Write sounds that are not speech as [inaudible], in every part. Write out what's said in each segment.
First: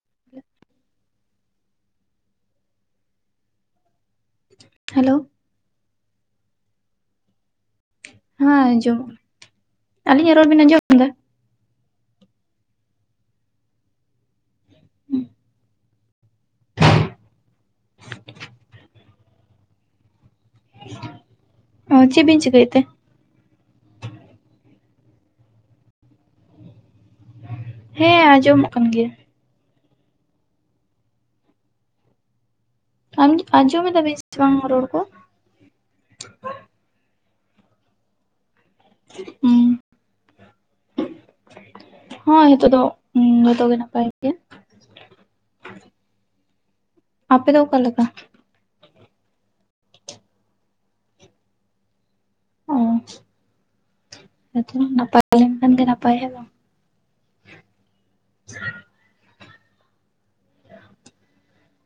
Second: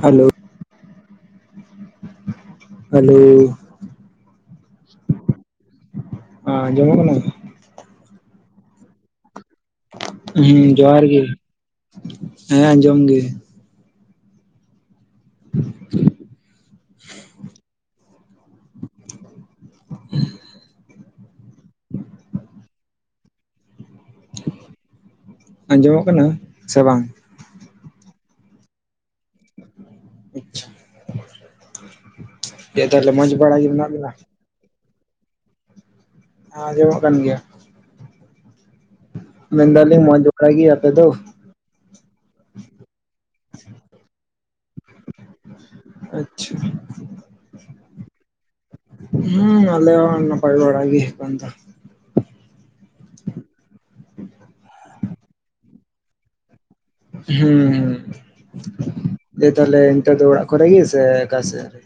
Hello hello hello. ᱟᱸ ᱟᱡᱚᱢᱚᱜ ᱠᱟᱱᱟ? ᱦᱮᱸ ᱟᱸᱡᱚᱢᱚᱜ ᱠᱟᱱᱟ᱾ ᱟᱹᱞᱤᱧᱟᱜ ᱨᱚᱲ ᱵᱤᱱ ᱦᱮᱸ ᱟᱸᱡᱚᱢ ᱡᱚᱦᱟᱨ ᱮᱫᱟ ᱜᱮ, ᱦᱮᱸ ᱟᱸᱡᱚᱢ ᱜᱮ᱾ [inaudible] ᱚ ᱪᱮᱜ ᱵᱤᱧ ᱪᱤᱠᱟᱹᱭᱮᱫ ᱛᱮ? ᱟᱸᱡᱚᱢᱚᱜ ᱠᱟᱱᱟ ᱥᱮ ᱵᱟᱝ? ᱦᱮᱸ ᱟᱸᱡᱚᱢᱚᱜ ᱠᱟᱱ ᱜᱮᱭᱟ᱾ ᱟᱪᱷᱟ ᱪᱮᱫ ᱛᱟᱦᱞᱮ ᱢᱚᱡᱽ ᱵᱟᱲᱟ ᱜᱮ ᱢᱮᱱᱟᱜ ᱵᱤᱱᱟ? ᱪᱷᱮᱵᱟᱝ ᱨᱚᱲ ᱫᱟ? ᱟᱸᱻᱡᱚᱢᱚᱜ ᱠᱟᱱ ᱜᱮᱭᱟ᱾ [inaudible] ᱦᱩᱸ ᱢᱮᱱᱫᱟᱞᱤᱧ ᱢᱚᱸᱡᱽ ᱵᱟᱲᱟ ᱜᱮ ᱟᱯᱮ ᱫᱚ? ᱦᱳᱭ ᱱᱤᱛᱳ ᱫᱚ ᱡᱚᱛᱚ ᱜᱮ ᱱᱟᱯᱟᱭ ᱜᱮ᱾ [inaudible] ᱟᱯᱮ ᱫᱚ ᱚᱠᱟ ᱞᱮᱠᱟ? ᱦᱩᱸ ᱟᱞᱮᱦᱚᱸ ᱱᱟᱯᱟᱭ ᱵᱟᱲᱟ ᱜᱤ ᱮᱠᱷᱚᱱ ᱫᱚ᱾ ᱦᱮ ᱛᱚ ᱱᱟᱯᱟᱭ ᱞᱮᱱ ᱠᱷᱟᱱ ᱜᱮ ᱱᱟᱯᱟᱭ ᱦᱮ ᱵᱟᱝ? ᱦᱩᱸ, ᱫᱮ ᱛᱟᱦᱞᱮ ᱱᱤᱛᱳᱜ ᱫᱚ ᱚᱲᱟᱜ ᱠᱚᱨᱮ ᱜᱮ, ᱥᱮ ᱚᱠᱟ ᱥᱮᱜ ᱨᱮ?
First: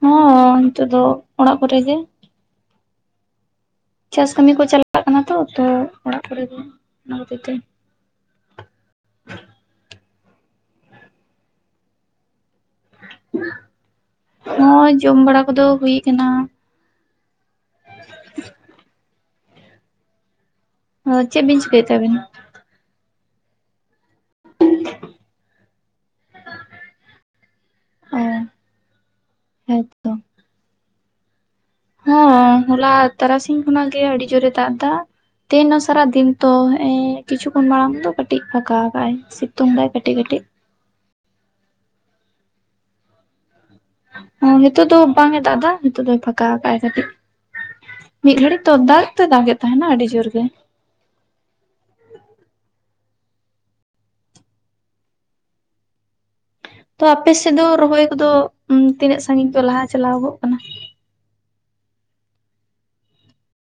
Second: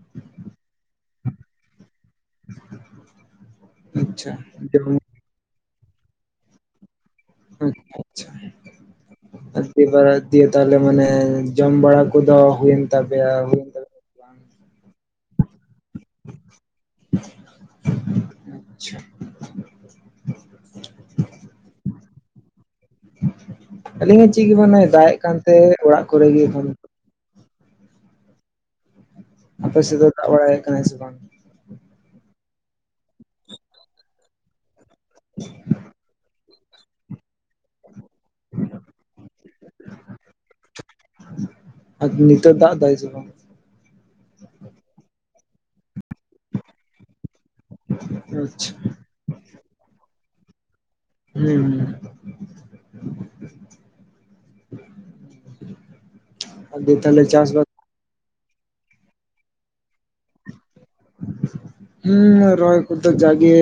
ᱦᱚᱸ ᱦᱚᱸ ᱱᱤᱛᱚᱜ ᱫᱚ ᱚᱲᱟᱜ ᱠᱚᱨᱮ ᱜᱮ᱾ [inaudible] ᱪᱟᱥ ᱠᱟᱹᱢᱤ ᱠᱚ ᱡᱮᱢᱚᱱ ᱪᱟᱞᱟᱜ ᱠᱟᱱᱟ ᱛᱚ ᱛᱚ ᱚᱲᱟᱜ ᱠᱚᱨᱮ ᱜᱮ ᱚᱱᱟ ᱠᱷᱟᱹᱛᱤᱨ ᱛᱮ᱾ ᱟᱪᱪᱷᱟ᱾ ᱫᱮ ᱵᱟᱨᱮ ᱫᱤᱭᱮ ᱛᱟᱦᱞᱮ ᱢᱟᱱᱮ ᱡᱚᱢ ᱵᱟᱲᱟ ᱠᱚᱫᱚ ᱦᱩᱭᱮᱱ ᱛᱟᱯᱮᱭᱟ? ᱛᱟᱯᱮ ᱦᱚᱸᱭ, ᱡᱚᱢ ᱵᱟᱲᱟ ᱠᱚᱫᱚ ᱦᱩᱭ ᱠᱟᱱᱟ᱾ [inaudible] ᱚ ᱪᱮᱜ ᱵᱤᱱ ᱪᱤᱠᱟᱹᱭᱮᱛ ᱛᱮ ᱟᱵᱤᱱ ᱫᱚ? ᱟᱹᱞᱤᱧ ᱦᱚᱸ ᱪᱤᱜ ᱜᱮ ᱵᱟᱝ ᱱᱚᱜ-ᱚᱭ ᱫᱟᱜ ᱮᱜ ᱠᱟᱱ ᱛᱟᱦᱮᱸ ᱚᱲᱟᱜ ᱠᱚᱨᱮ ᱜᱮ ᱮᱠᱷᱚᱱ᱾ ᱚ᱾ ᱟᱯᱮ ᱥᱮᱫ ᱫᱚᱭ ᱫᱟᱜ ᱵᱟᱲᱟᱭᱮᱜ ᱠᱟᱱᱟᱭ ᱥᱮ ᱵᱟᱝ? ᱦᱚᱸ, ᱦᱚᱞᱟ ᱛᱟᱨᱟᱥᱤᱧ ᱠᱷᱚᱱᱟᱜ ᱜᱮ ᱟᱹᱰᱤ ᱡᱳᱨᱮ ᱫᱟᱜ ᱫᱟ ᱛᱮᱦᱮᱱ ᱫᱚ ᱥᱟᱨᱟ ᱫᱤᱱ᱾ ᱛᱚ ᱦᱮᱜ ᱮ ᱠᱤᱪᱷᱩ ᱠᱷᱚᱱ ᱢᱟᱲᱟᱝ ᱫᱚ ᱠᱟᱹᱴᱤᱡ ᱯᱷᱟᱠᱟ ᱠᱟᱜ-ᱟᱭ ᱥᱤᱛᱩᱝ ᱫᱟᱭ ᱠᱟᱹᱴᱤᱡ ᱠᱟᱹᱴᱤᱡ᱾ ᱟᱫ ᱱᱤᱛᱚᱜ ᱫᱟ ᱫᱟᱭ ᱥᱮ ᱵᱟᱝ? ᱱᱤᱛᱚᱜ ᱫᱚ ᱵᱟᱝ ᱮ ᱫᱟᱜ ᱫᱟ ᱱᱤᱛᱚᱜ ᱫᱚᱭ ᱯᱷᱟᱠᱟ ᱠᱟᱜ-ᱟᱭ ᱠᱟᱹᱴᱤᱡ᱾ ᱢᱤᱫ ᱜᱷᱟᱹᱲᱤᱡ ᱟᱪᱪᱷᱟ ᱛᱚ ᱫᱟᱜ ᱛᱚ ᱫᱟᱜ ᱮᱫ ᱛᱟᱦᱮᱱᱟ ᱟᱹᱰᱤ ᱡᱳᱨ ᱜᱮ᱾ ᱦᱩᱸ᱾ [inaudible] ᱫᱤᱭᱮ ᱛᱚ ᱛᱟᱦᱞᱮ ᱟᱯᱮ ᱥᱮᱫ ᱪᱟᱥᱵᱟᱥ ᱫᱚ ᱨᱚᱦᱚᱭ ᱠᱚᱫᱚ ᱛᱤᱱᱟᱹᱜ ᱥᱟᱹᱜᱤᱧ ᱠᱚ ᱞᱟᱦᱟ ᱪᱟᱞᱟᱣ ᱜᱚᱜ ᱠᱟᱱᱟ? [inaudible] ᱦᱩᱸ ᱨᱚᱦᱚᱭ ᱠᱚᱫᱚ ᱡᱟᱜᱮ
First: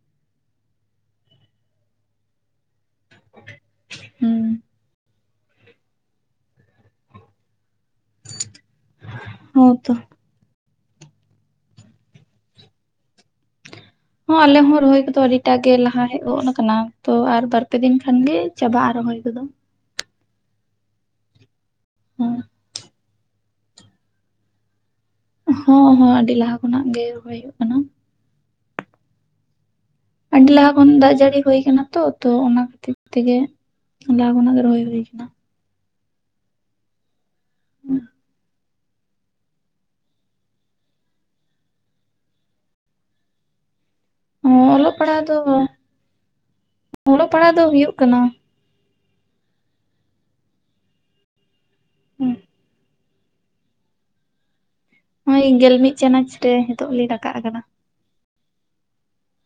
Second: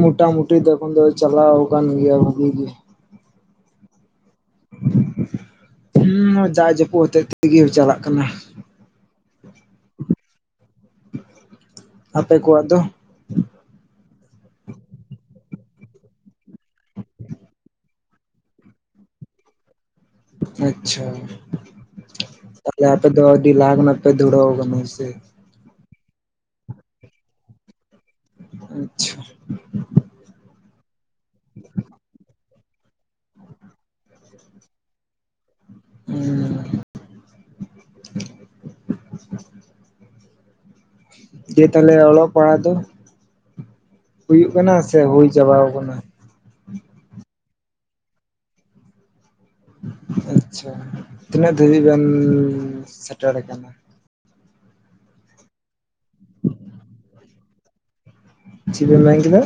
ᱢᱚᱴᱟ ᱢᱩᱴᱤ ᱛᱚ ᱤᱠᱷᱚᱱ ᱫᱚ ᱪᱟᱞᱟᱣ ᱟᱠᱟᱱ ᱜᱮᱭᱟ ᱵᱷᱟᱜᱤ ᱜᱮ᱾ ᱦᱩᱸ᱾ ᱦᱩᱸ, ᱡᱟᱜ ᱡᱟᱹᱯᱩᱫ ᱦᱚᱛᱮᱡ ᱛᱮᱜᱮ ᱪᱟᱞᱟᱜ ᱠᱟᱱᱟ᱾ ᱦᱚᱸ ᱛᱚ᱾ ᱟᱯᱮ ᱠᱚᱣᱟᱜ ᱫᱚ? ᱦᱚᱸ ᱟᱞᱮ ᱦᱚᱸ ᱨᱚᱦᱚᱭ ᱠᱚᱫᱚ ᱟᱹᱰᱤᱴᱟᱜ ᱜᱮ ᱞᱟᱦᱟ ᱦᱮᱡ ᱜᱚᱱ ᱟᱠᱟᱱᱟ ᱛᱚ ᱟᱨ ᱵᱟᱨᱯᱮ ᱫᱤᱱ ᱠᱷᱟᱱ ᱜᱮ ᱪᱟᱵᱟᱜ-ᱟ ᱨᱚᱦᱚᱭ ᱠᱚᱫᱚ᱾ ᱟᱪᱪᱷᱟ, ᱦᱚᱸ ᱛᱟᱦᱞᱮ ᱟᱯᱮᱫᱚ ᱟᱹᱰᱤ ᱞᱟᱦᱟ ᱠᱷᱚᱱᱟᱜ ᱯᱮ ᱫᱷᱩᱨᱟᱹᱣ ᱠᱟᱱᱟ ᱦᱮᱸ ᱥᱮ᱾ ᱦᱚᱸ ᱦᱚᱸ, ᱟᱰᱤ ᱞᱟᱦᱟ ᱠᱷᱚᱱᱟᱜ ᱜᱮ ᱨᱚᱦᱚᱭ ᱦᱩᱭᱩᱜ ᱠᱟᱱᱟ᱾ ᱟᱪᱪᱷᱟ᱾ ᱟᱰᱤ ᱞᱟᱦᱟ ᱠᱷᱚᱱ ᱫᱟᱜ ᱡᱟᱲᱤ ᱦᱳᱭ ᱠᱟᱱᱟ ᱛᱚ ᱛᱚ ᱚᱱᱟ ᱠᱷᱟᱛᱤᱨ ᱛᱮᱜᱮ᱾ ᱞᱟᱦᱟ ᱠᱷᱚᱱᱟᱜ ᱜᱮ ᱨᱚᱷᱚᱭ ᱦᱳᱭ ᱠᱟᱱᱟ᱾ [unintelligible] [inaudible] ᱫᱤᱭᱮ ᱛᱟᱞᱦᱮ ᱚᱞᱚᱜ ᱯᱟᱲᱦᱟᱜ ᱫᱚ ᱦᱩᱭᱩᱜ ᱠᱟᱱᱟ ᱚᱞᱚᱜ ᱥᱮ ᱯᱟᱲᱦᱟᱜ ᱦᱩᱭ ᱫᱚ ᱪᱟᱵᱟᱣ ᱠᱟᱱᱟ? ᱚᱞᱚᱜ ᱯᱟᱲᱦᱟᱣ ᱫᱚ ᱦᱩᱭᱩᱜ ᱠᱟᱱᱟ᱾ ᱟᱪᱪᱷᱟ, ᱛᱤᱱᱟᱹᱜ ᱫᱷᱟᱹᱵᱤᱡ ᱵᱮᱱ ᱥᱮᱴᱮᱨ ᱠᱟᱱᱟ? ᱦᱚᱜ-ᱚᱭ ᱜᱮᱞ ᱢᱤᱫ ᱪᱟᱱᱟᱪ ᱨᱮ ᱱᱤᱛᱚᱜ ᱞᱤᱧ ᱨᱟᱠᱟᱜ ᱠᱟᱱᱟ᱾ ᱪᱤᱜ ᱵᱮᱱ ᱞᱮᱭ ᱠᱮᱫᱟ?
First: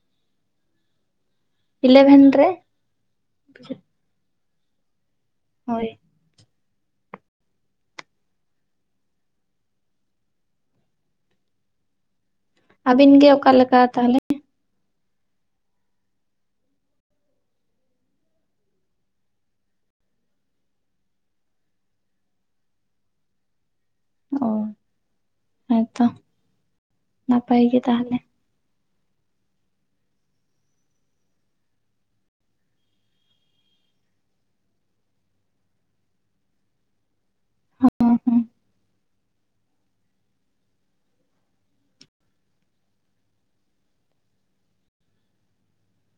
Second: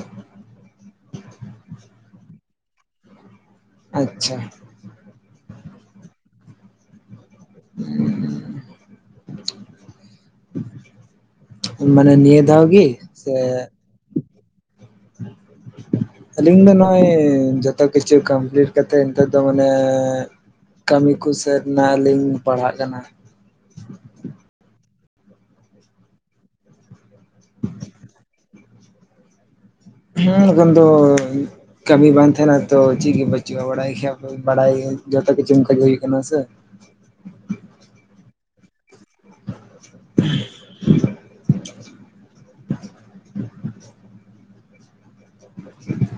ᱤᱞᱮᱵᱷᱮᱱ ᱨᱮ। ᱟᱪᱪᱷᱟ। ᱦᱳᱭ। [inaudible] ᱢᱟᱱᱮ ᱱᱤᱭᱟᱹ ᱫᱷᱟᱣ ᱟᱵᱤᱱ ᱜᱮ ᱥᱮ ᱚᱠᱟ ᱞᱮᱠᱟ ᱛᱟᱦᱚᱞᱮ? [inaudible] ᱟᱹᱞᱤᱧ ᱫᱚ ᱱᱚᱜ-ᱚᱭ ᱡᱚᱛᱚ ᱠᱤᱪᱷᱩ ᱠᱚᱢᱯᱤᱞᱤᱴ ᱠᱟᱛᱮ ᱱᱤᱛᱚᱜ ᱫᱚ ᱢᱟᱱᱮ᱾ ᱠᱟᱹᱢᱤ ᱠᱩ ᱥᱟᱹᱫ ᱱᱟ ᱟᱹᱞᱤᱧ ᱯᱟᱲᱦᱟᱜ ᱠᱟᱱᱟ᱾ ᱚ ᱦᱮᱸᱛᱚ ᱱᱟᱯᱟᱭ ᱜᱮ ᱛᱟᱦᱞᱮ᱾ ᱦᱩᱸ ᱮᱠᱷᱚᱱ ᱫᱚ᱾ ᱠᱟᱹᱢᱤ ᱵᱟᱝ ᱛᱟᱦᱮᱱᱟ ᱛᱚ ᱪᱤᱜᱤ ᱵᱟᱹᱪᱩᱜ-ᱟ ᱵᱟᱲᱟᱭ ᱜᱮᱭᱟ ᱯᱮ ᱵᱟᱲᱟᱭ ᱡᱚᱛᱚ ᱠᱤᱪᱷᱩ ᱚᱱᱠᱟ ᱜᱮ ᱦᱩᱭ ᱠᱟᱱᱟ ᱥᱮ᱾ ᱦᱮᱸ ᱦᱮᱸ᱾ [inaudible]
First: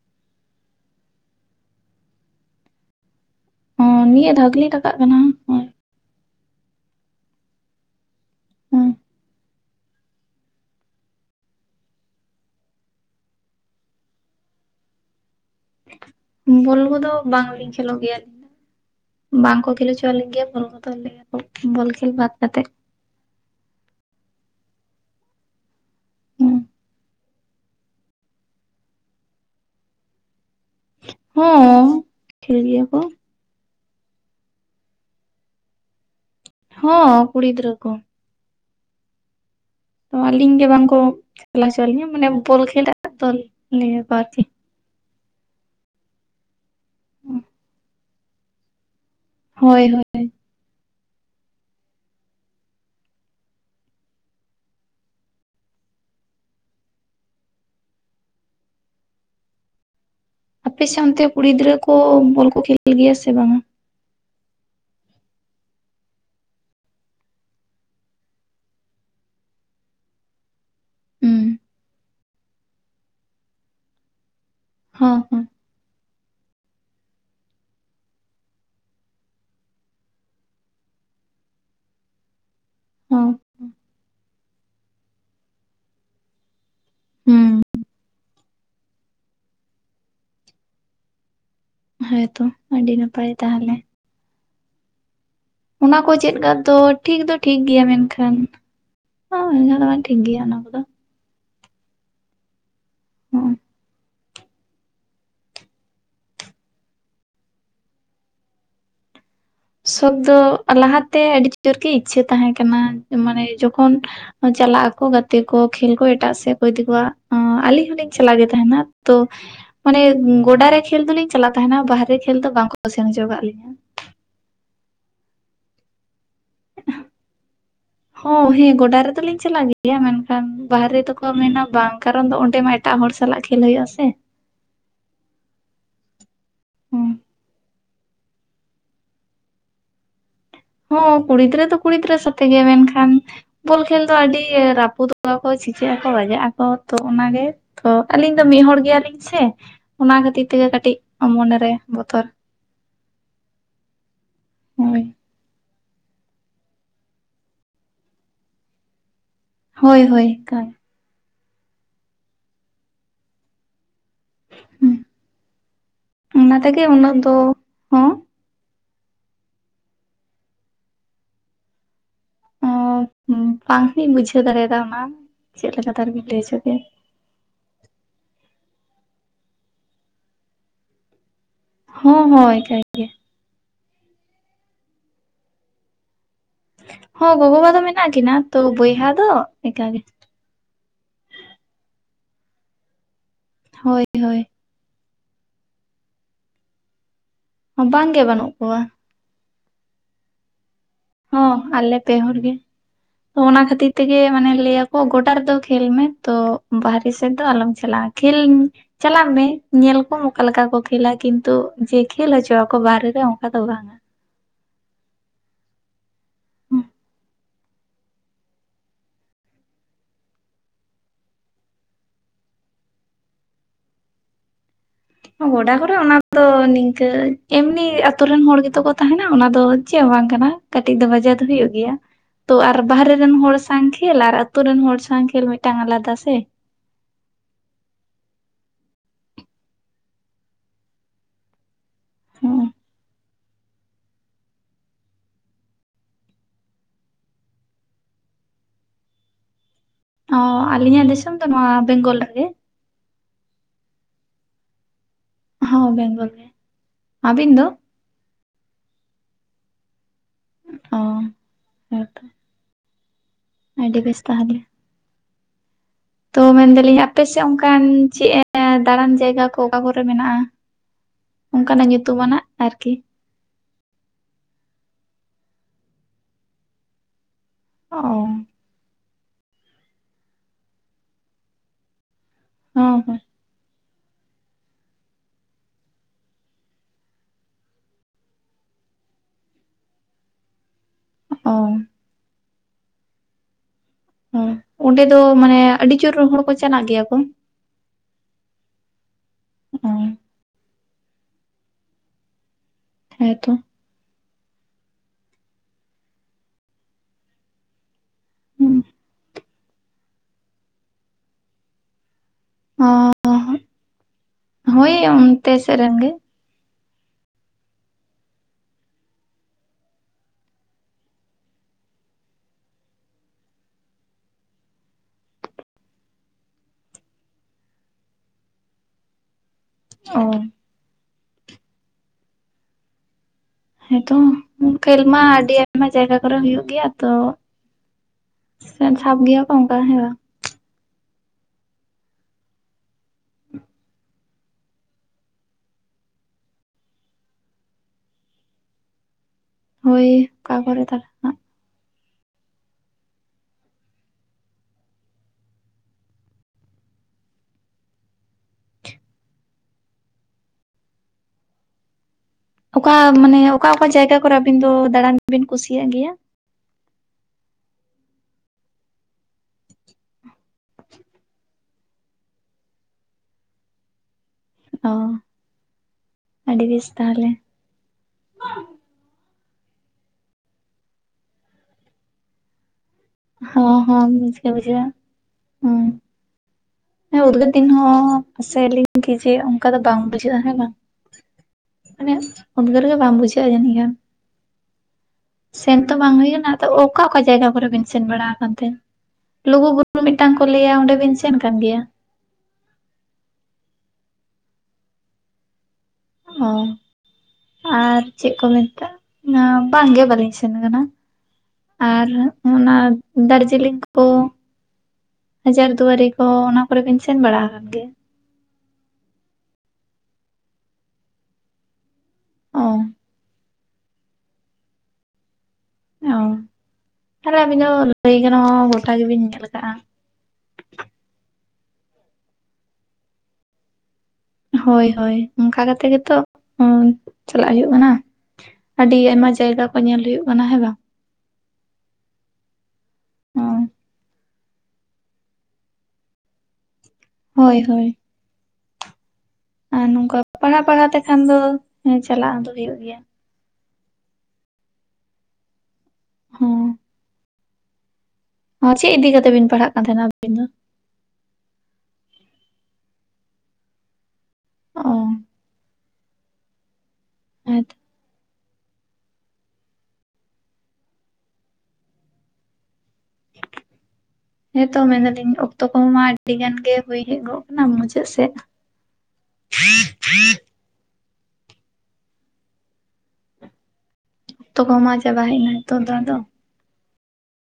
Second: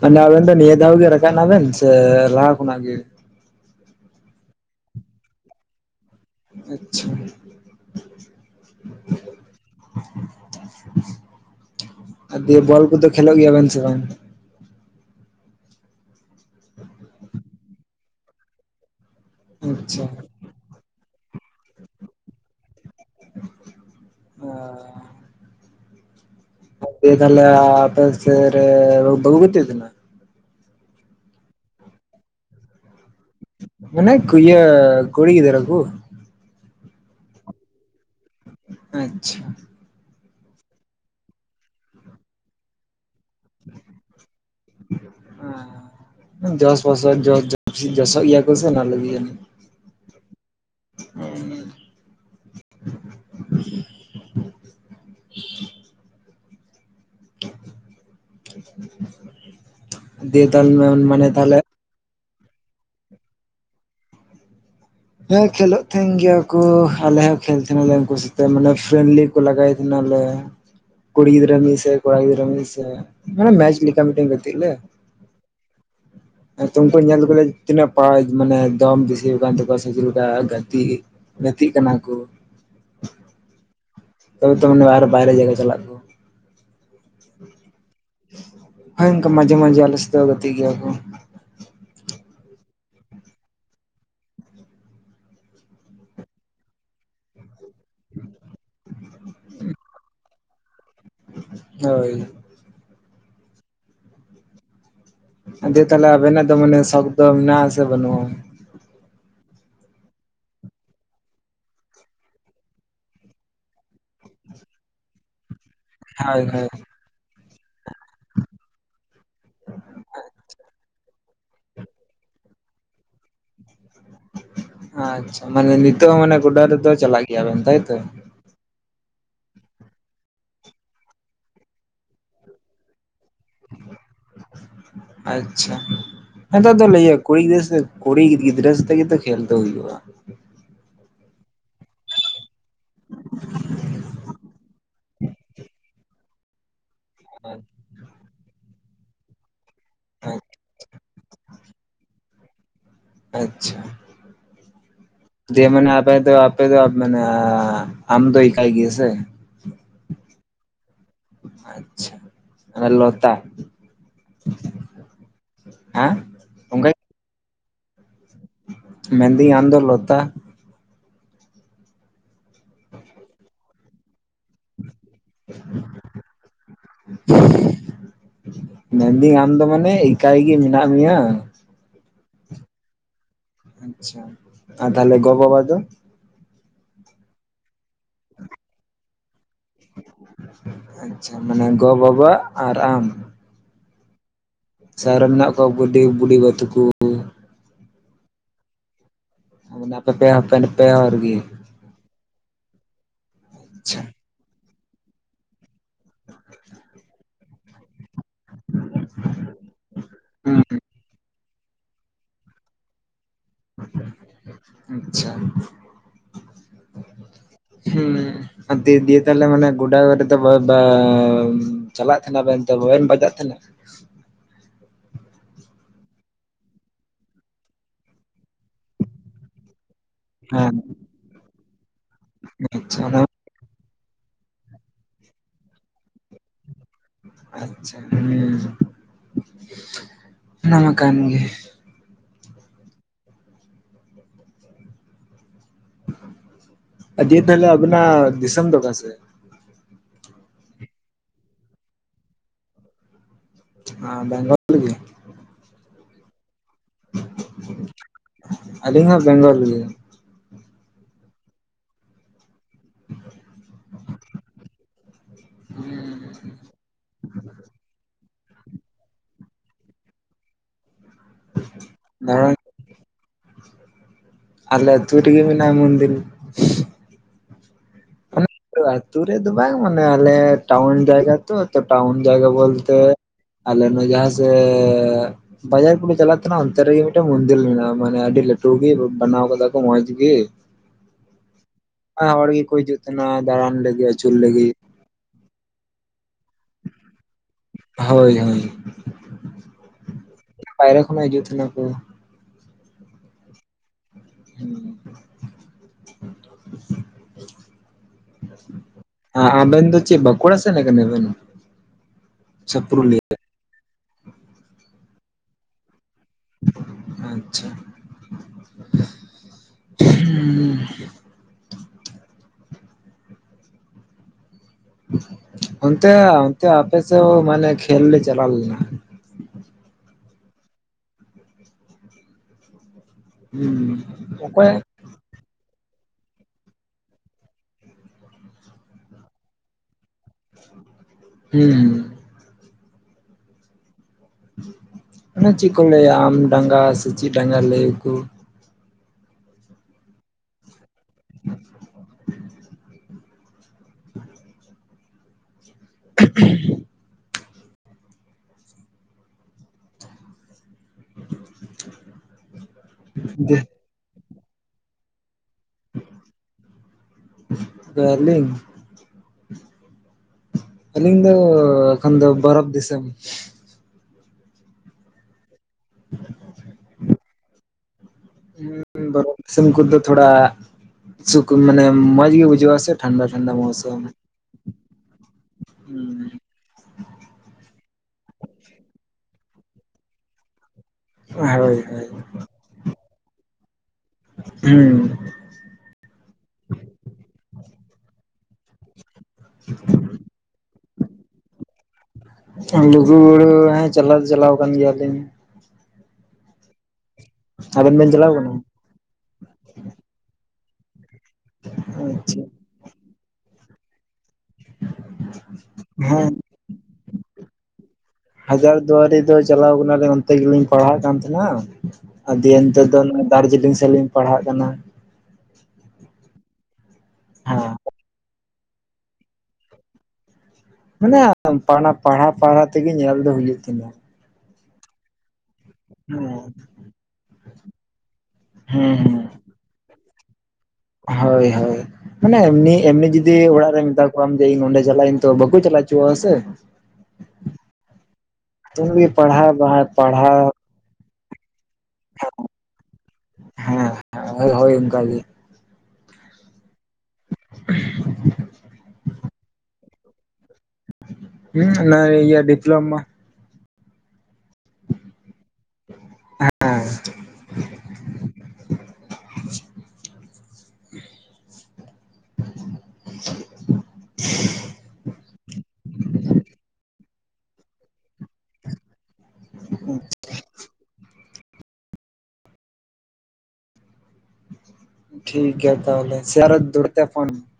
ᱢᱟᱱᱮ ᱟᱵᱮᱱ ᱫᱚ ᱱᱤᱭᱟᱹ ᱫᱷᱟᱣ ᱜᱮ ᱨᱟᱠᱟᱵ ᱱᱟᱵᱮᱱ ᱥᱮ ᱞᱟᱦᱟ ᱠᱷᱚᱱᱟᱜ ᱜᱮ᱾ ᱦᱚᱸ ᱱᱤᱭᱟᱹ ᱫᱷᱟᱣ ᱜᱮᱞᱤᱧ ᱨᱟᱠᱟᱜ ᱠᱟᱱᱟ᱾ ᱦᱳᱭ ᱟᱪᱪᱷᱟ᱾ ᱦᱮᱸ ᱟᱨ ᱫᱤᱭᱮ ᱵᱚᱞ ᱠᱩᱫᱚ ᱠᱷᱮᱞᱳᱜ ᱜᱮᱭᱟᱵᱮᱱ ᱥᱮ ᱵᱟᱝ᱾ ᱵᱚᱞ ᱠᱚᱫᱚ ᱵᱟᱝᱞᱤᱧ ᱠᱷᱮᱞᱳᱜ ᱜᱮᱭᱟ ᱟᱞᱤᱧ ᱫᱚ ᱵᱟᱝ ᱠᱚ ᱠᱷᱮᱞ ᱟᱪᱪᱷᱟ ᱦᱚᱪᱚᱣᱟᱞᱤᱧ ᱜᱮᱭᱟ ᱵᱚᱞ ᱠᱚᱫᱚ ᱞᱟᱹᱭ ᱟ ᱵᱚᱞ ᱠᱷᱮᱞ ᱵᱟᱫ ᱠᱟᱛᱮᱜ᱾ ᱚ᱾ ᱦᱚᱸ [unintelligible] ᱟᱯᱮ ᱥᱮᱜᱨᱮ ᱵᱟᱹᱠᱩ ᱜᱟᱹᱛᱤᱜ ᱛᱟᱦᱮᱱᱟ᱾ ᱦᱚᱸ ᱠᱷᱮᱞ ᱜᱮᱭᱟ ᱠᱚ᱾ ᱢᱟᱱᱮ ᱤᱭᱟᱹ ᱠᱩᱲᱤ ᱜᱤᱫᱽᱨᱟᱹ ᱠᱩ᱾ ᱦᱚᱸ ᱠᱩᱲᱤ ᱜᱤᱫᱽᱨᱟᱹ ᱠᱩ᱾ ᱟᱪᱪᱷᱟ᱾ ᱛᱚ ᱟᱞᱤᱧ ᱜᱮ ᱵᱟᱝᱠᱚ ᱪᱟᱞᱟ ᱦᱚᱪᱚᱣᱟᱞᱤᱧᱟ ᱢᱟᱱᱮ ᱵᱚᱞ ᱠᱷᱮᱞᱟᱜ ᱛᱚᱞ ᱱᱤᱭᱟᱹ ᱠᱚ ᱟᱨᱠᱤ᱾ ᱟᱸ ᱡᱚᱥ ᱵᱚᱥᱚᱨ ᱡᱚᱥ ᱡᱚᱥ ᱡᱚᱥᱚᱜ ᱜᱤᱭᱟ ᱠᱩ ᱥᱮ ᱚᱱᱟᱞᱟᱹᱜᱤ ᱠᱟᱱᱟ᱾ ᱦᱳᱭ ᱦᱳᱭ᱾ ᱱᱮᱜ ᱱᱤᱭᱟᱹ᱾ ᱫᱤᱭᱮ ᱟᱯᱮ ᱥᱮ ᱛᱟᱱᱢᱟᱱᱮ ᱚᱱᱛᱮ ᱢᱟᱱᱮ ᱠᱩᱲᱤ ᱛᱟᱦᱞᱮ᱾ ᱜᱤᱫᱽᱨᱟᱹ ᱠᱚ ᱵᱚᱞ ᱠᱚ ᱠᱷᱮᱞ ᱜᱮᱭᱟ ᱥᱮ ᱵᱟᱝᱟ᱾ ᱦᱮᱸ ᱠᱷᱮᱞᱳᱜ ᱛᱟᱦᱮᱱ ᱜᱮᱭᱟ ᱠᱩ ᱟᱞᱮ ᱦᱚᱸ ᱠᱷᱮᱞ ᱛᱟᱦᱮᱱᱟᱞᱮ ᱩᱝᱠᱩ ᱥᱟᱛᱮᱜ ᱢᱟᱱᱮ ᱯᱷᱨᱮᱱᱰᱞᱤ᱾ ᱠᱚ ᱞᱟᱜᱟᱭ ᱛᱟᱸᱦᱮᱱᱟᱞᱮ᱾ ᱠᱩᱲᱤ ᱦᱩᱸ ᱜᱤᱫᱽᱨᱟᱹ ᱢᱤᱜᱥᱮᱱ ᱠᱚᱲᱟ ᱜᱤᱫᱽᱨᱟᱹ ᱢᱤᱜᱥᱮᱜ ᱢᱟᱱᱮ ᱢᱮᱪ ᱞᱮᱠᱟ ᱢᱤᱴᱮᱝ ᱜᱟᱛᱤᱜ ᱟᱞᱮ᱾ ᱦᱚᱸ ᱦᱚᱸ᱾ ᱛᱩ ᱩᱝᱠᱩ ᱧᱮᱞ ᱟᱹᱠᱩ ᱞᱟᱹᱜᱤᱜ ᱛᱤᱱᱟᱹᱜ ᱯᱟ ᱢᱟᱱᱮ ᱫᱚᱢ ᱵᱮᱥᱤᱣ ᱠᱟᱱ ᱛᱟᱠᱚᱣᱟ ᱥᱮ ᱪᱮᱜ ᱞᱮᱠᱟ ᱜᱟᱛᱤᱜ᱾ ᱜᱟᱹᱛᱤᱜ ᱠᱟᱱᱟ ᱠᱩ᱾ ᱦᱚᱸ ᱛᱚᱵᱮ ᱛᱚ ᱢᱟᱱᱮ ᱟᱨᱚ ᱵᱟᱭᱨᱮ ᱡᱟᱭᱜᱟ ᱪᱟᱞᱟᱜ ᱟᱠᱩ᱾ ᱦᱩᱸ ᱦᱳᱭ ᱚᱝᱠᱟ ᱢᱟᱡᱷᱮ ᱢᱟᱡᱷᱮ ᱟᱞᱮ ᱥᱟᱛᱮᱜ ᱠᱚ ᱜᱟᱛᱮᱜ ᱜᱮᱭᱟ ᱠᱩ᱾ ᱦᱳᱭ ᱛᱚ ᱟᱹᱰᱤ ᱱᱟᱯᱟᱭ ᱛᱟᱦᱞᱮ᱾ ᱚᱱᱟ ᱠᱚ ᱪᱮᱫ ᱠᱟᱜ ᱫᱚ ᱴᱷᱤᱠ ᱫᱚ ᱴᱷᱤᱠ ᱜᱮᱭᱟ ᱢᱮᱱᱠᱷᱟᱱ᱾ [unintelligible] ᱴᱷᱤᱠ ᱜᱮᱭᱟ ᱚᱱᱟ ᱠᱚᱫᱚ᱾ ᱦᱳᱭ᱾ ᱦᱚᱸ ᱫᱤᱭᱮ ᱛᱟᱦᱞᱮ ᱟᱵᱮᱱᱟᱜ ᱫᱚ ᱢᱟᱱᱮ ᱥᱚᱠ ᱫᱚ ᱢᱮᱱᱟᱜ ᱟᱥᱮ ᱵᱟᱹᱱᱩᱜ-ᱟ᱾ ᱥᱚᱠ ᱫᱚ ᱞᱟᱦᱟᱛᱮ ᱟᱹᱰᱤ ᱡᱳᱨ ᱜᱮ ᱤᱪᱪᱷᱟᱹ ᱛᱟᱸᱦᱮ ᱠᱟᱱᱟ ᱢᱟᱱᱮ ᱡᱚᱠᱷᱚᱱ᱾ ᱪᱟᱞᱟᱜ ᱟᱠᱚ ᱜᱟᱛᱮ ᱠᱚ ᱠᱷᱮᱞ ᱠᱚ ᱮᱴᱟᱜ ᱦᱳᱭ ᱥᱮᱜ ᱠᱚ ᱦᱳᱭ ᱤᱫᱤ ᱠᱚᱣᱟ᱾ ᱚᱸ ᱟᱞᱤᱧ ᱦᱚᱸᱞᱤᱧ ᱪᱟᱞᱟᱜ ᱜᱮ ᱛᱟᱦᱮᱱᱟ ᱛᱚ᱾ ᱢᱟᱱᱮ ᱜᱚᱰᱟᱨᱮ ᱠᱷᱮᱞ ᱫᱚᱞᱤᱧ ᱪᱟᱞᱟᱜ ᱛᱟᱦᱮᱱᱟ ᱵᱟᱦᱨᱮ ᱠᱷᱮᱞ ᱫᱚ ᱵᱟᱝᱠᱚ ᱥᱮᱱ ᱦᱚᱪᱚᱣ ᱠᱟᱜ ᱞᱤᱧᱟ᱾ ᱟᱪᱪᱷᱟ ᱢᱟᱱᱮ ᱱᱤᱛᱚᱜ ᱦᱚᱸ ᱢᱟᱱᱮ ᱜᱚᱰᱟ ᱨᱮᱫᱚ ᱪᱟᱞᱟᱜ ᱜᱮᱭᱟᱵᱱ ᱛᱟᱭᱛᱚ᱾ ᱦᱚᱸ ᱦᱮᱸ ᱜᱚᱰᱟ ᱨᱮᱫᱚᱞᱤᱧ ᱪᱟᱞᱟᱜ ᱜᱮᱭᱟ ᱢᱮᱱᱠᱷᱟᱱ ᱵᱟᱦᱨᱮ ᱫᱚᱠᱚ ᱢᱮᱱᱟ ᱵᱟᱝ ᱠᱟᱨᱚᱱ ᱫᱚ ᱚᱸᱰᱮ ᱢᱟ᱾ ᱮᱴᱟᱜ ᱦᱚᱲ ᱥᱟᱞᱟᱜ ᱠᱷᱮᱞ ᱦᱩᱭᱩᱜᱼᱟ ᱥᱮ ᱟᱪᱪᱷᱟ᱾ ᱦᱮᱸ ᱛᱚ ᱟᱫᱚ ᱞᱟᱹᱭᱟ ᱠᱩᱲᱤ ᱜᱤᱫᱽᱨᱟᱹ ᱠᱩᱲᱤ ᱜᱤᱫᱽᱨᱟᱹ ᱥᱟᱛᱮ ᱜᱮᱛᱚ ᱠᱷᱮᱞ ᱫᱚ ᱦᱩᱭᱩᱜᱼᱟ᱾ ᱦᱚᱸ ᱠᱩᱲᱤ ᱜᱤᱫᱽᱨᱟᱹ ᱫᱚ ᱠᱩᱲᱤ ᱜᱤᱫᱽᱨᱟᱹ ᱥᱟᱛᱮᱜ ᱜᱮ ᱢᱮᱱᱠᱷᱟᱱ ᱵᱚᱞ ᱠᱷᱮᱞ ᱫᱚ ᱟᱹᱰᱤ ᱨᱟᱹᱯᱩᱫ [inaudible] ᱠᱚ ᱪᱮᱤᱠᱟᱹᱜ ᱟᱠᱚ ᱵᱟᱡᱟᱜ ᱟᱠᱚ ᱛᱚ ᱚᱱᱟᱜᱮ ᱛᱚ ᱟᱹᱞᱤᱧ ᱫᱚ ᱢᱤᱫ ᱦᱚᱲ ᱜᱮᱭᱟᱞᱤᱧ ᱥᱮ᱾ ᱚᱱᱟ ᱠᱷᱟᱹᱛᱤᱨ ᱛᱮᱜᱮ ᱠᱟᱹᱴᱤᱡ ᱢᱚᱱᱮᱨᱮ ᱵᱚᱛᱚᱨ ᱟᱪᱪᱷᱟ ᱾ ᱦᱳᱭ ᱾ ᱡᱮ ᱢᱟᱱᱮ ᱟᱯᱮ ᱟᱯᱮ ᱫᱚ ᱢᱟᱱᱮ ᱟᱢ ᱫᱚ ᱮᱠᱟᱭ ᱜᱮᱤᱭᱟᱹ ᱥᱮ ᱾ ᱦᱳᱭ ᱦᱳᱭ ᱾ ᱟᱪᱪᱷᱟ ᱟᱨ [inaudible] [unintelligible] ᱚᱱᱟ ᱛᱮᱜᱮ ᱩᱱᱟᱹᱜ ᱫᱚ ᱦᱚᱸ ᱢᱮᱱᱫᱤᱧ ᱟᱢᱫᱚ ᱞᱚᱛᱟ ᱚ ᱵᱟᱝᱞᱤᱧ ᱵᱩᱡᱷᱟᱹᱣ ᱫᱟᱲᱮᱭᱟᱫᱟ ᱚᱱᱟ ᱪᱮᱫ ᱠᱟᱛᱷᱟ ᱨᱮᱵᱤᱱ ᱞᱟᱹᱭ ᱦᱚᱪᱚ ᱠᱮᱜ-ᱟ? ᱢᱮᱱᱫᱟᱹᱧ ᱟᱢ ᱫᱚ ᱢᱟᱱᱮ ᱮᱠᱟᱭ ᱜᱮ ᱢᱮᱱᱟᱜ ᱢᱮᱭᱟ? ᱦᱚᱹ ᱦᱳᱭ ᱮᱠᱟᱭ ᱜᱮ᱾ ᱟᱪᱪᱷᱟ ᱛᱟᱦᱚᱞᱮ ᱜᱚ-ᱵᱟᱵᱟ ᱫᱚ? ᱦᱚᱸ ᱜᱚᱜᱚ-ᱵᱟᱵᱟ ᱫᱚ ᱢᱮᱱᱟᱜ ᱠᱤᱱᱟ ᱛᱚ ᱵᱚᱭᱦᱟ ᱫᱚ ᱮᱠᱟᱭ ᱜᱮ᱾ ᱟᱪᱪᱷᱟ ᱢᱟᱱᱮ ᱜᱚ-ᱵᱟᱵᱟ ᱟᱨ ᱟᱢ᱾ ᱦᱳᱭ ᱦᱳᱭ ᱾ ᱥᱮ ᱟᱨᱦᱚᱸ ᱢᱮᱱᱟᱜ ᱠᱚᱣᱟ ᱵᱩᱰᱤ ᱵᱩᱰᱤᱜᱚ ᱛᱟᱠᱚ? ᱵᱟᱝ ᱜᱮ ᱵᱟᱹᱱᱩᱜ ᱠᱚᱣᱟ ᱾ ᱢᱟᱱᱮ ᱟᱯᱮ ᱯᱮ ᱦᱟᱯᱮ ᱯᱮ ᱦᱚᱲ ᱜᱮ᱾ ᱦᱚᱸ ᱟᱞᱮ ᱯᱮ ᱦᱚᱲ ᱜᱮ ᱚᱱᱟ ᱠᱷᱟᱹᱛᱤᱨ ᱟᱪᱪᱷᱟ ᱛᱮᱜᱮ ᱢᱟᱱᱮ ᱞᱟᱹᱭ ᱟᱠ ᱠᱚ ᱜᱚᱰᱟ ᱨᱮᱫᱚ ᱠᱷᱮᱞ ᱢᱮ ᱛᱚ ᱵᱟᱦᱨᱮ ᱥᱮᱫ ᱫᱚ ᱟᱞᱚᱢ ᱪᱟᱞᱟᱜᱼᱟ, ᱠᱷᱮᱞ ᱪᱟᱞᱟᱜ ᱢᱮ ᱧᱮᱞ ᱠᱚᱢ ᱚᱠᱟᱮᱠᱟ ᱦᱩᱸ ᱠᱚ ᱠᱷᱮᱞᱟ ᱠᱤᱱᱛᱩ ᱡᱮ ᱠᱷᱮᱞ ᱦᱚᱪᱚᱜ ᱟᱠᱚ ᱵᱟᱦᱨᱮ ᱨᱮ ᱟᱫᱚ ᱵᱟᱝᱼᱟ ᱾ ᱟᱪᱪᱷᱟ ᱾ ᱦᱩᱸᱢᱻ ᱫᱤ ᱫᱤᱭᱮ ᱛᱟᱦᱚᱞᱮ ᱢᱟᱱᱮ ᱜᱚᱰᱟ ᱨᱮᱫᱚ [unintelligible] ᱪᱟᱞᱟᱜ ᱛᱟᱦᱮᱱᱟ ᱵᱮᱱ ᱛᱚ ᱵᱟᱵᱮᱱ ᱵᱟᱡᱟᱜ ᱛᱟᱦᱮᱱᱟ? ᱜᱚᱰᱟ ᱠᱚᱨᱮ ᱚᱱᱟ ᱫᱚ ᱱᱤᱝᱠᱟᱹ ᱮᱢᱱᱤ ᱟᱛᱩ ᱨᱮᱱ ᱦᱚᱲ ᱜᱮᱛᱚ ᱠᱚ ᱛᱟᱦᱮᱱᱟ ᱚᱱᱟ ᱫᱚ ᱪᱮᱫ ᱦᱚᱸ ᱵᱟᱝ ᱠᱟᱱᱟ ᱦᱮᱸ ᱠᱟᱹᱴᱤᱡ ᱫᱚ ᱵᱟᱡᱟᱣ ᱫᱚ ᱦᱩᱭᱩᱜ ᱜᱮᱭᱟ ᱛᱚ, ᱟᱨ ᱟᱪᱪᱷᱟ ᱵᱟᱦᱨᱮ ᱚᱱᱟ ᱨᱮᱱ ᱦᱚᱲ ᱥᱟ ᱥᱟᱝ ᱠᱷᱮᱞ ᱟᱨ ᱟᱹᱛᱩ ᱨᱮᱱ ᱦᱚᱲ ᱥᱟᱝ ᱠᱷᱮᱞ ᱢᱤᱫᱴᱟᱝ ᱟᱞᱟᱫᱟ ᱥᱮ᱾ ᱟᱪᱪᱷᱟ ᱦᱢ ᱚᱱᱟᱢᱟ ᱠᱟᱱ ᱜᱮ᱾ ᱦᱩᱸ ᱫᱤᱭᱮ ᱛᱟᱦᱚᱞᱮ ᱟᱵᱤᱱᱟᱜ ᱫᱤᱥᱚᱢ ᱫᱚ ᱚᱠᱟ ᱥᱮᱫ? ᱚ ᱟᱹᱞᱤᱧᱟᱜ ᱫᱤᱥᱚᱢ ᱫᱚ ᱱᱚᱣᱟ ᱵᱮᱝᱜᱚᱞ ᱨᱮᱜᱮ? ᱟᱸ ᱵᱮᱝᱜᱚᱞ ᱨᱮᱜᱮ ᱾ ᱦᱚᱸ ᱵᱮᱝᱜᱚᱞ ᱜᱮ, ᱟᱵᱤᱱ ᱫᱚ? ᱟᱹᱞᱤᱧ ᱦᱚᱸ ᱵᱮᱝᱜᱚᱞ ᱨᱮᱜᱮ᱾ ᱚ ᱦᱮᱸ ᱛᱚ᱾ ᱟᱹᱰᱤ ᱵᱮᱥ ᱛᱟᱦᱚᱞᱮ᱾ [unintelligible] ᱛᱚ ᱢᱮᱱᱫᱟᱞᱤᱧ ᱟᱯᱮ ᱥᱮᱫ ᱚᱱᱠᱟᱱ ᱪᱮᱫ ᱫᱟᱬᱟᱱ ᱡᱟᱭᱜᱟ ᱠᱚ ᱚᱠᱟ ᱠᱚᱨᱮ ᱢᱮᱱᱟᱜᱼᱟ? ᱚᱱᱠᱟᱱᱟᱜ ᱧᱩᱛᱩᱢᱟᱱᱟᱜ ᱫᱟᱬᱟᱱ ᱟᱨᱠᱤ᱾ ᱟᱞᱮ ᱟᱛᱩ ᱨᱮᱜᱮ ᱢᱮᱱᱟᱜ-ᱟ ᱢᱩᱱᱫᱤᱨ᱾ ᱚ᱾ ᱦᱚᱸ ᱚᱱᱟ ᱫᱚ ᱟᱛᱩ ᱨᱮᱫᱚ ᱵᱟᱝ ᱢᱟᱱᱮ ᱟᱞᱮ ᱴᱟᱣᱩᱱ ᱡᱟᱭᱜᱟ ᱟᱛᱚ ᱛᱚ ᱴᱟᱣᱩᱱ ᱡᱟᱭᱜᱟ ᱵᱚᱞᱛᱮ ᱦᱚᱸ ᱟᱞᱮ ᱱᱚ ᱡᱟᱦᱟᱥᱮᱫ ᱵᱟᱡᱟᱨ ᱠᱚᱞᱮ ᱪᱟᱞᱟᱜ ᱛᱟᱦᱮᱱᱟ ᱚᱱᱛᱮ ᱨᱮᱜᱮ ᱢᱤᱫᱴᱮᱱ ᱢᱚᱱᱫᱤᱞ ᱢᱮᱱᱟᱜ-ᱟ᱾ ᱢᱟᱱᱮ ᱟᱰᱤ ᱟᱰᱤ ᱞᱟᱴᱩ ᱜᱮ ᱵᱟ-ᱵᱟᱱᱟᱣ ᱠᱟᱫᱟ ᱠᱚ ᱢᱚᱸᱡᱽ ᱜᱮ᱾ ᱚ ᱟ ᱦᱚᱲ ᱜᱮ ᱠᱚ ᱦᱤᱡᱩᱜ ᱛᱟᱸᱦᱮᱱᱟ ᱫᱟᱬᱟᱱ ᱞᱟᱜᱤ ᱟᱪᱩᱨ ᱦᱚᱸ ᱞᱟᱜᱤ᱾ ᱚᱸᱰᱮ ᱫᱚ ᱢᱟᱱᱮ ᱟᱹᱰᱤ ᱡᱳᱨ ᱦᱚᱲ ᱠᱚ ᱪᱟᱞᱟᱜ ᱜᱮᱭᱟ ᱠᱚ᱾ ᱦᱳᱭ ᱦᱳᱭ᱾ ᱚ᱾ ᱯᱟᱭᱨᱟ ᱠᱷᱚᱱᱟᱜ ᱦᱤᱡᱩᱜ ᱛᱟᱦᱮᱱᱟ ᱠᱚ᱾ ᱦᱮᱸ ᱛᱚ᱾ [inaudible] ᱟ ᱟᱵᱮᱱ ᱫᱚ ᱪᱮᱫ ᱵᱟᱸᱠᱩᱲᱟ ᱥᱮᱫ ᱨᱮᱱ ᱠᱟᱱᱟᱵᱮᱱ? ᱥᱮ ᱯᱩᱨᱩᱞᱤᱭᱟ.? ᱚᱦᱩᱸᱜ ᱦᱳᱭ ᱚᱱᱛᱮ ᱥᱮᱫ ᱨᱮᱱ ᱜᱮ᱾ ᱟᱪᱪᱷᱟ᱾ ᱚᱱᱛᱮ ᱚᱱᱛᱮ ᱟᱯᱮᱥᱮᱫ ᱢᱟᱱᱮ ᱠᱷᱮᱞ ᱞᱮ ᱪᱟᱞᱟᱣ ᱞᱮᱱᱟ᱾ ᱚ᱾ [inaudible] ᱦᱮᱸᱛᱚ ᱚᱠᱚᱭ ᱠᱷᱮᱞ ᱢᱟ ᱟᱹᱰᱤ ᱟᱭᱢᱟ ᱡᱟᱭᱜᱟ ᱠᱚᱨᱮ ᱦᱩᱭᱩᱜ ᱜᱮᱭᱟ ᱛᱚ ᱪᱷᱟᱵ ᱜᱮᱭᱟ ᱚᱱᱠᱟ ᱦᱮᱸ ᱵᱟᱝ᱾ ᱦᱩᱸ᱾ ᱚᱱᱮ ᱪᱮᱫ ᱠᱚ ᱞᱟᱹᱭᱟ ᱟᱢ ᱰᱟᱸᱜᱟ ᱥᱮ ᱪᱮᱫ ᱰᱟᱸᱜᱟ ᱞᱟᱹᱭᱟ ᱠᱩ? ᱦᱳᱭ ᱚᱠᱟ ᱠᱚᱨᱮ ᱛᱟᱠ ᱱᱟᱦᱜ᱾ [inaudible] [inaudible] ᱚᱠᱟ ᱢᱟᱱᱮ ᱚᱠᱟ ᱚᱠᱟ ᱡᱟᱭᱜᱟ ᱠᱚᱨᱮ ᱟᱵᱤᱱ ᱫᱚ ᱫᱟᱬᱟᱱ ᱵᱤᱱ ᱠᱩᱥᱤᱭᱟᱜ ᱜᱮᱭᱟ? ᱚᱠᱚᱭ ᱟᱞᱤᱧ? ᱟᱹᱞᱤᱧ ᱫᱚ ᱮᱠᱷᱚᱱ ᱫᱚ ᱵᱚᱨᱚᱯᱷ ᱫᱤᱥᱚᱢ᱾ ᱚ ᱟᱹᱰᱤ ᱵᱮᱥ ᱛᱟᱦᱚᱞᱮ᱾ ᱦᱩᱸ ᱵᱚᱨᱯᱷ ᱫᱤᱥᱚᱢ ᱠᱚᱫᱚ ᱛᱷᱚᱲᱟ ᱥᱩᱠᱱ ᱢᱟᱱᱮ ᱢᱚᱸᱡᱽ ᱜᱮ ᱵᱩᱡᱷᱟᱹᱜ-ᱟ ᱥᱮ᱾ ᱴᱷᱟᱱᱰᱟ ᱴᱷᱟᱱᱰᱟ ᱦᱚᱸ ᱢᱳᱥᱚᱢ ᱦᱚᱸ ᱢᱚᱡᱜᱮ ᱵᱩᱡᱷᱟᱜ-ᱟ ᱦᱩᱸ᱾ ᱦᱩᱸ᱾ ᱦᱮ ᱩᱫᱽᱜᱟᱹᱨᱣ ᱫᱤᱱ ᱦᱚᱸ ᱯᱮᱥᱮᱜ ᱟᱞᱤᱧ ᱠᱮᱡᱮ ᱚᱱᱠᱟ ᱫᱚ ᱵᱟᱝ ᱵᱩᱡᱷᱟᱹᱜᱼᱟ ᱦᱮᱸ ᱵᱟᱝ᱾ ᱦᱳᱭ ᱦᱳᱭ᱾ ᱩᱫᱜᱟᱹᱨ ᱜᱮ ᱵᱟᱝ ᱵᱩᱡᱷᱟᱹᱜᱼᱟ ᱡᱟᱹᱱᱤᱡ ᱠᱷᱟᱱ᱾ ᱦᱩᱸ᱾ ᱥᱮᱱ ᱛᱚ ᱵᱟᱝ ᱦᱩᱭ ᱠᱟᱱᱟ᱾ ᱟᱫᱚ ᱚᱠᱟ ᱚᱠᱟ ᱡᱟᱭᱜᱟ ᱠᱚᱨᱮᱵᱮᱱ ᱥᱮᱱ ᱵᱟᱲᱟ ᱟᱠᱟᱱ ᱛᱮ? ᱞᱩᱜᱩ ᱵᱩᱨᱩ ᱢᱤᱫᱴᱟᱝ ᱠᱚ ᱞᱟᱹᱭᱟ ᱚᱸᱰᱮ ᱵᱤᱱ ᱥᱮᱱ ᱠᱟᱱ ᱜᱮᱭᱟ? ᱞᱩᱜᱩ ᱵᱩᱲᱩ ᱦᱮᱸ ᱪᱟᱞᱟᱣ ᱫᱚ ᱪᱟᱞᱟᱣ ᱠᱟᱱ ᱜᱮᱭᱟ ᱞᱤᱧ᱾ ᱚ ᱟᱵᱮᱱ ᱟᱨ ᱵᱮᱱ ᱪᱟᱞᱟᱣ ᱪᱮᱫ ᱠᱚ ᱟᱠᱟᱱᱟ ᱢᱮᱛᱟᱜ ᱠᱟᱱᱟ ᱵᱟᱝᱜᱮ ᱵᱟᱹᱞᱤᱧ ᱥᱮᱱ ᱠᱟᱱᱟ᱾ ᱟᱨ ᱟᱪᱪᱷᱟ ᱚᱱᱟ ᱫᱟᱨᱡᱤᱞᱤᱝ ᱠᱚ? ᱦᱟᱡᱟᱨ ᱫᱩᱣᱟᱨᱤ ᱠᱚ ᱦᱮᱸ ᱚᱱᱟ ᱠᱚᱨᱮ ᱵᱮᱱ ᱥᱮᱱ ᱵᱟᱲᱟ ᱠᱟᱱ ᱜᱮᱭᱟ? ᱦᱟᱡᱟᱨ ᱫᱩᱣᱟᱨᱤ ᱫᱚ ᱪᱟᱞᱟᱣ ᱠᱟᱱᱟ ᱞᱤᱧ ᱚᱱᱛᱮ ᱜᱮᱞᱤᱧ ᱯᱟᱲᱦᱟᱜ ᱠᱟᱱ ᱛᱟᱦᱮᱱᱟ᱾ ᱫᱤᱭᱮ ᱚ ᱱᱤᱛᱳ ᱫᱚ ᱚᱱᱟ ᱫᱟᱨᱡᱤᱞᱤᱝ ᱥᱮᱫ ᱨᱮᱞᱤᱧ ᱯᱟᱲᱦᱟᱜ ᱠᱟᱱᱟ᱾ ᱚ ᱛᱟᱦᱚᱞᱮ ᱟᱵᱤᱱ ᱫᱚ ᱦᱮᱸ ᱞᱟᱹᱭ ᱜᱟᱱᱚᱜᱼᱟ ᱜᱚᱴᱟ ᱜᱮᱵᱤᱱ ᱧᱮᱞ ᱠᱟᱜ-ᱟ᱾ ᱢᱟᱱᱮ ᱯᱟᱱᱟ ᱯᱟᱲᱦᱟᱣ ᱯᱟᱲᱦᱟᱣ ᱛᱮᱜᱮ ᱧᱮᱞ ᱫᱚ ᱦᱩᱭᱩᱜ ᱛᱟᱦᱮᱱᱟ᱾ ᱦᱳᱭ ᱦᱳᱭ ᱚᱱᱠᱟ ᱠᱟᱛᱮ ᱜᱮᱛᱚ ᱦᱮᱸ ᱩᱸ ᱪᱟᱞᱟᱜ ᱦᱩᱭᱩᱜ ᱠᱟᱱᱟ ᱟᱹᱰᱤ ᱦᱮᱸ ᱟᱭᱢᱟ ᱡᱟᱭᱜᱟ ᱠᱚ ᱧᱮᱞ ᱦᱩᱭᱩᱜ ᱠᱟᱱᱟ ᱦᱮᱸ ᱵᱟᱝ? ᱦᱳᱭ ᱦᱳᱭ᱾ ᱢᱟᱱᱮ ᱮᱢᱱᱤ ᱮᱢᱱᱤ ᱡᱩᱫᱤ ᱚ ᱚᱲᱟᱜ ᱨᱮ ᱢᱮᱛᱟ ᱠᱚᱣᱟᱢ ᱡᱮ ᱤᱧ ᱚᱸᱰᱮ ᱪᱟᱞᱟ ᱟᱹᱧ ᱛᱚ ᱵᱟᱠᱚ ᱪᱟᱞᱟ ᱦᱚᱪᱚᱣᱟᱜᱼᱟ ᱥᱮ᱾ [inaudible] ᱦᱳᱭ ᱦᱳᱭ᱾ ᱛᱩᱱ ᱵᱤ ᱯᱟᱲᱦᱟᱣ ᱟᱨ ᱱᱚᱝᱠᱟ ᱯᱟᱲᱦᱟᱣ ᱯᱟᱲᱦᱟᱣ ᱛᱮᱠᱷᱟᱱ ᱫᱚ ᱦᱮᱸ ᱪᱟᱞᱟᱜ ᱫᱚ ᱦᱩᱭᱩᱜ ᱜᱮᱭᱟ᱾ ᱦᱮᱸ ᱦᱳᱭ ᱦᱳᱭ ᱚᱱᱠᱟ ᱜᱮ᱾ ᱦᱮᱸ᱾ [inaudible] ᱚ ᱪᱮᱫ ᱤᱫᱤ ᱠᱟᱛᱮ ᱵᱤᱱ ᱯᱟᱲᱦᱟᱜ ᱠᱟᱱ ᱛᱟᱦᱮᱱᱟ ᱟᱵᱤᱱ ᱫᱚ? ᱦᱩᱸ ᱚᱱᱟ ᱤᱭᱟᱹ ᱰᱤᱯᱞᱳᱢᱟ᱾ ᱚ ᱦᱮᱸ ᱦᱮᱸ ᱛᱚ᱾ [inaudible] [inaudible] ᱦᱮᱸᱛᱚ ᱢᱮᱱ ᱫᱟᱞᱤᱧ ᱚᱠᱛᱚ ᱠᱚᱦᱚᱸ ᱢᱟ ᱟᱹᱰᱤ ᱜᱟᱱ ᱜᱮ ᱦᱩᱭ ᱦᱮᱡ ᱜᱚᱜ ᱠᱟᱱᱟ ᱢᱩᱪᱟᱹᱫ ᱥᱮᱫ᱾ [inaudible] ᱚᱠᱛᱚ ᱠᱚᱦᱚᱸ ᱢᱟ ᱪᱟᱵᱟ ᱦᱮᱡ ᱴᱷᱤᱠ ᱮᱱᱟ ᱜᱮᱭᱟ ᱱᱤᱛᱚᱜ ᱫᱚ ᱟᱫᱚ ᱛᱟᱦᱚᱞᱮ ᱥᱮ ᱟᱨᱚ ᱫᱚᱲ ᱛᱮ ᱯᱷᱳᱱ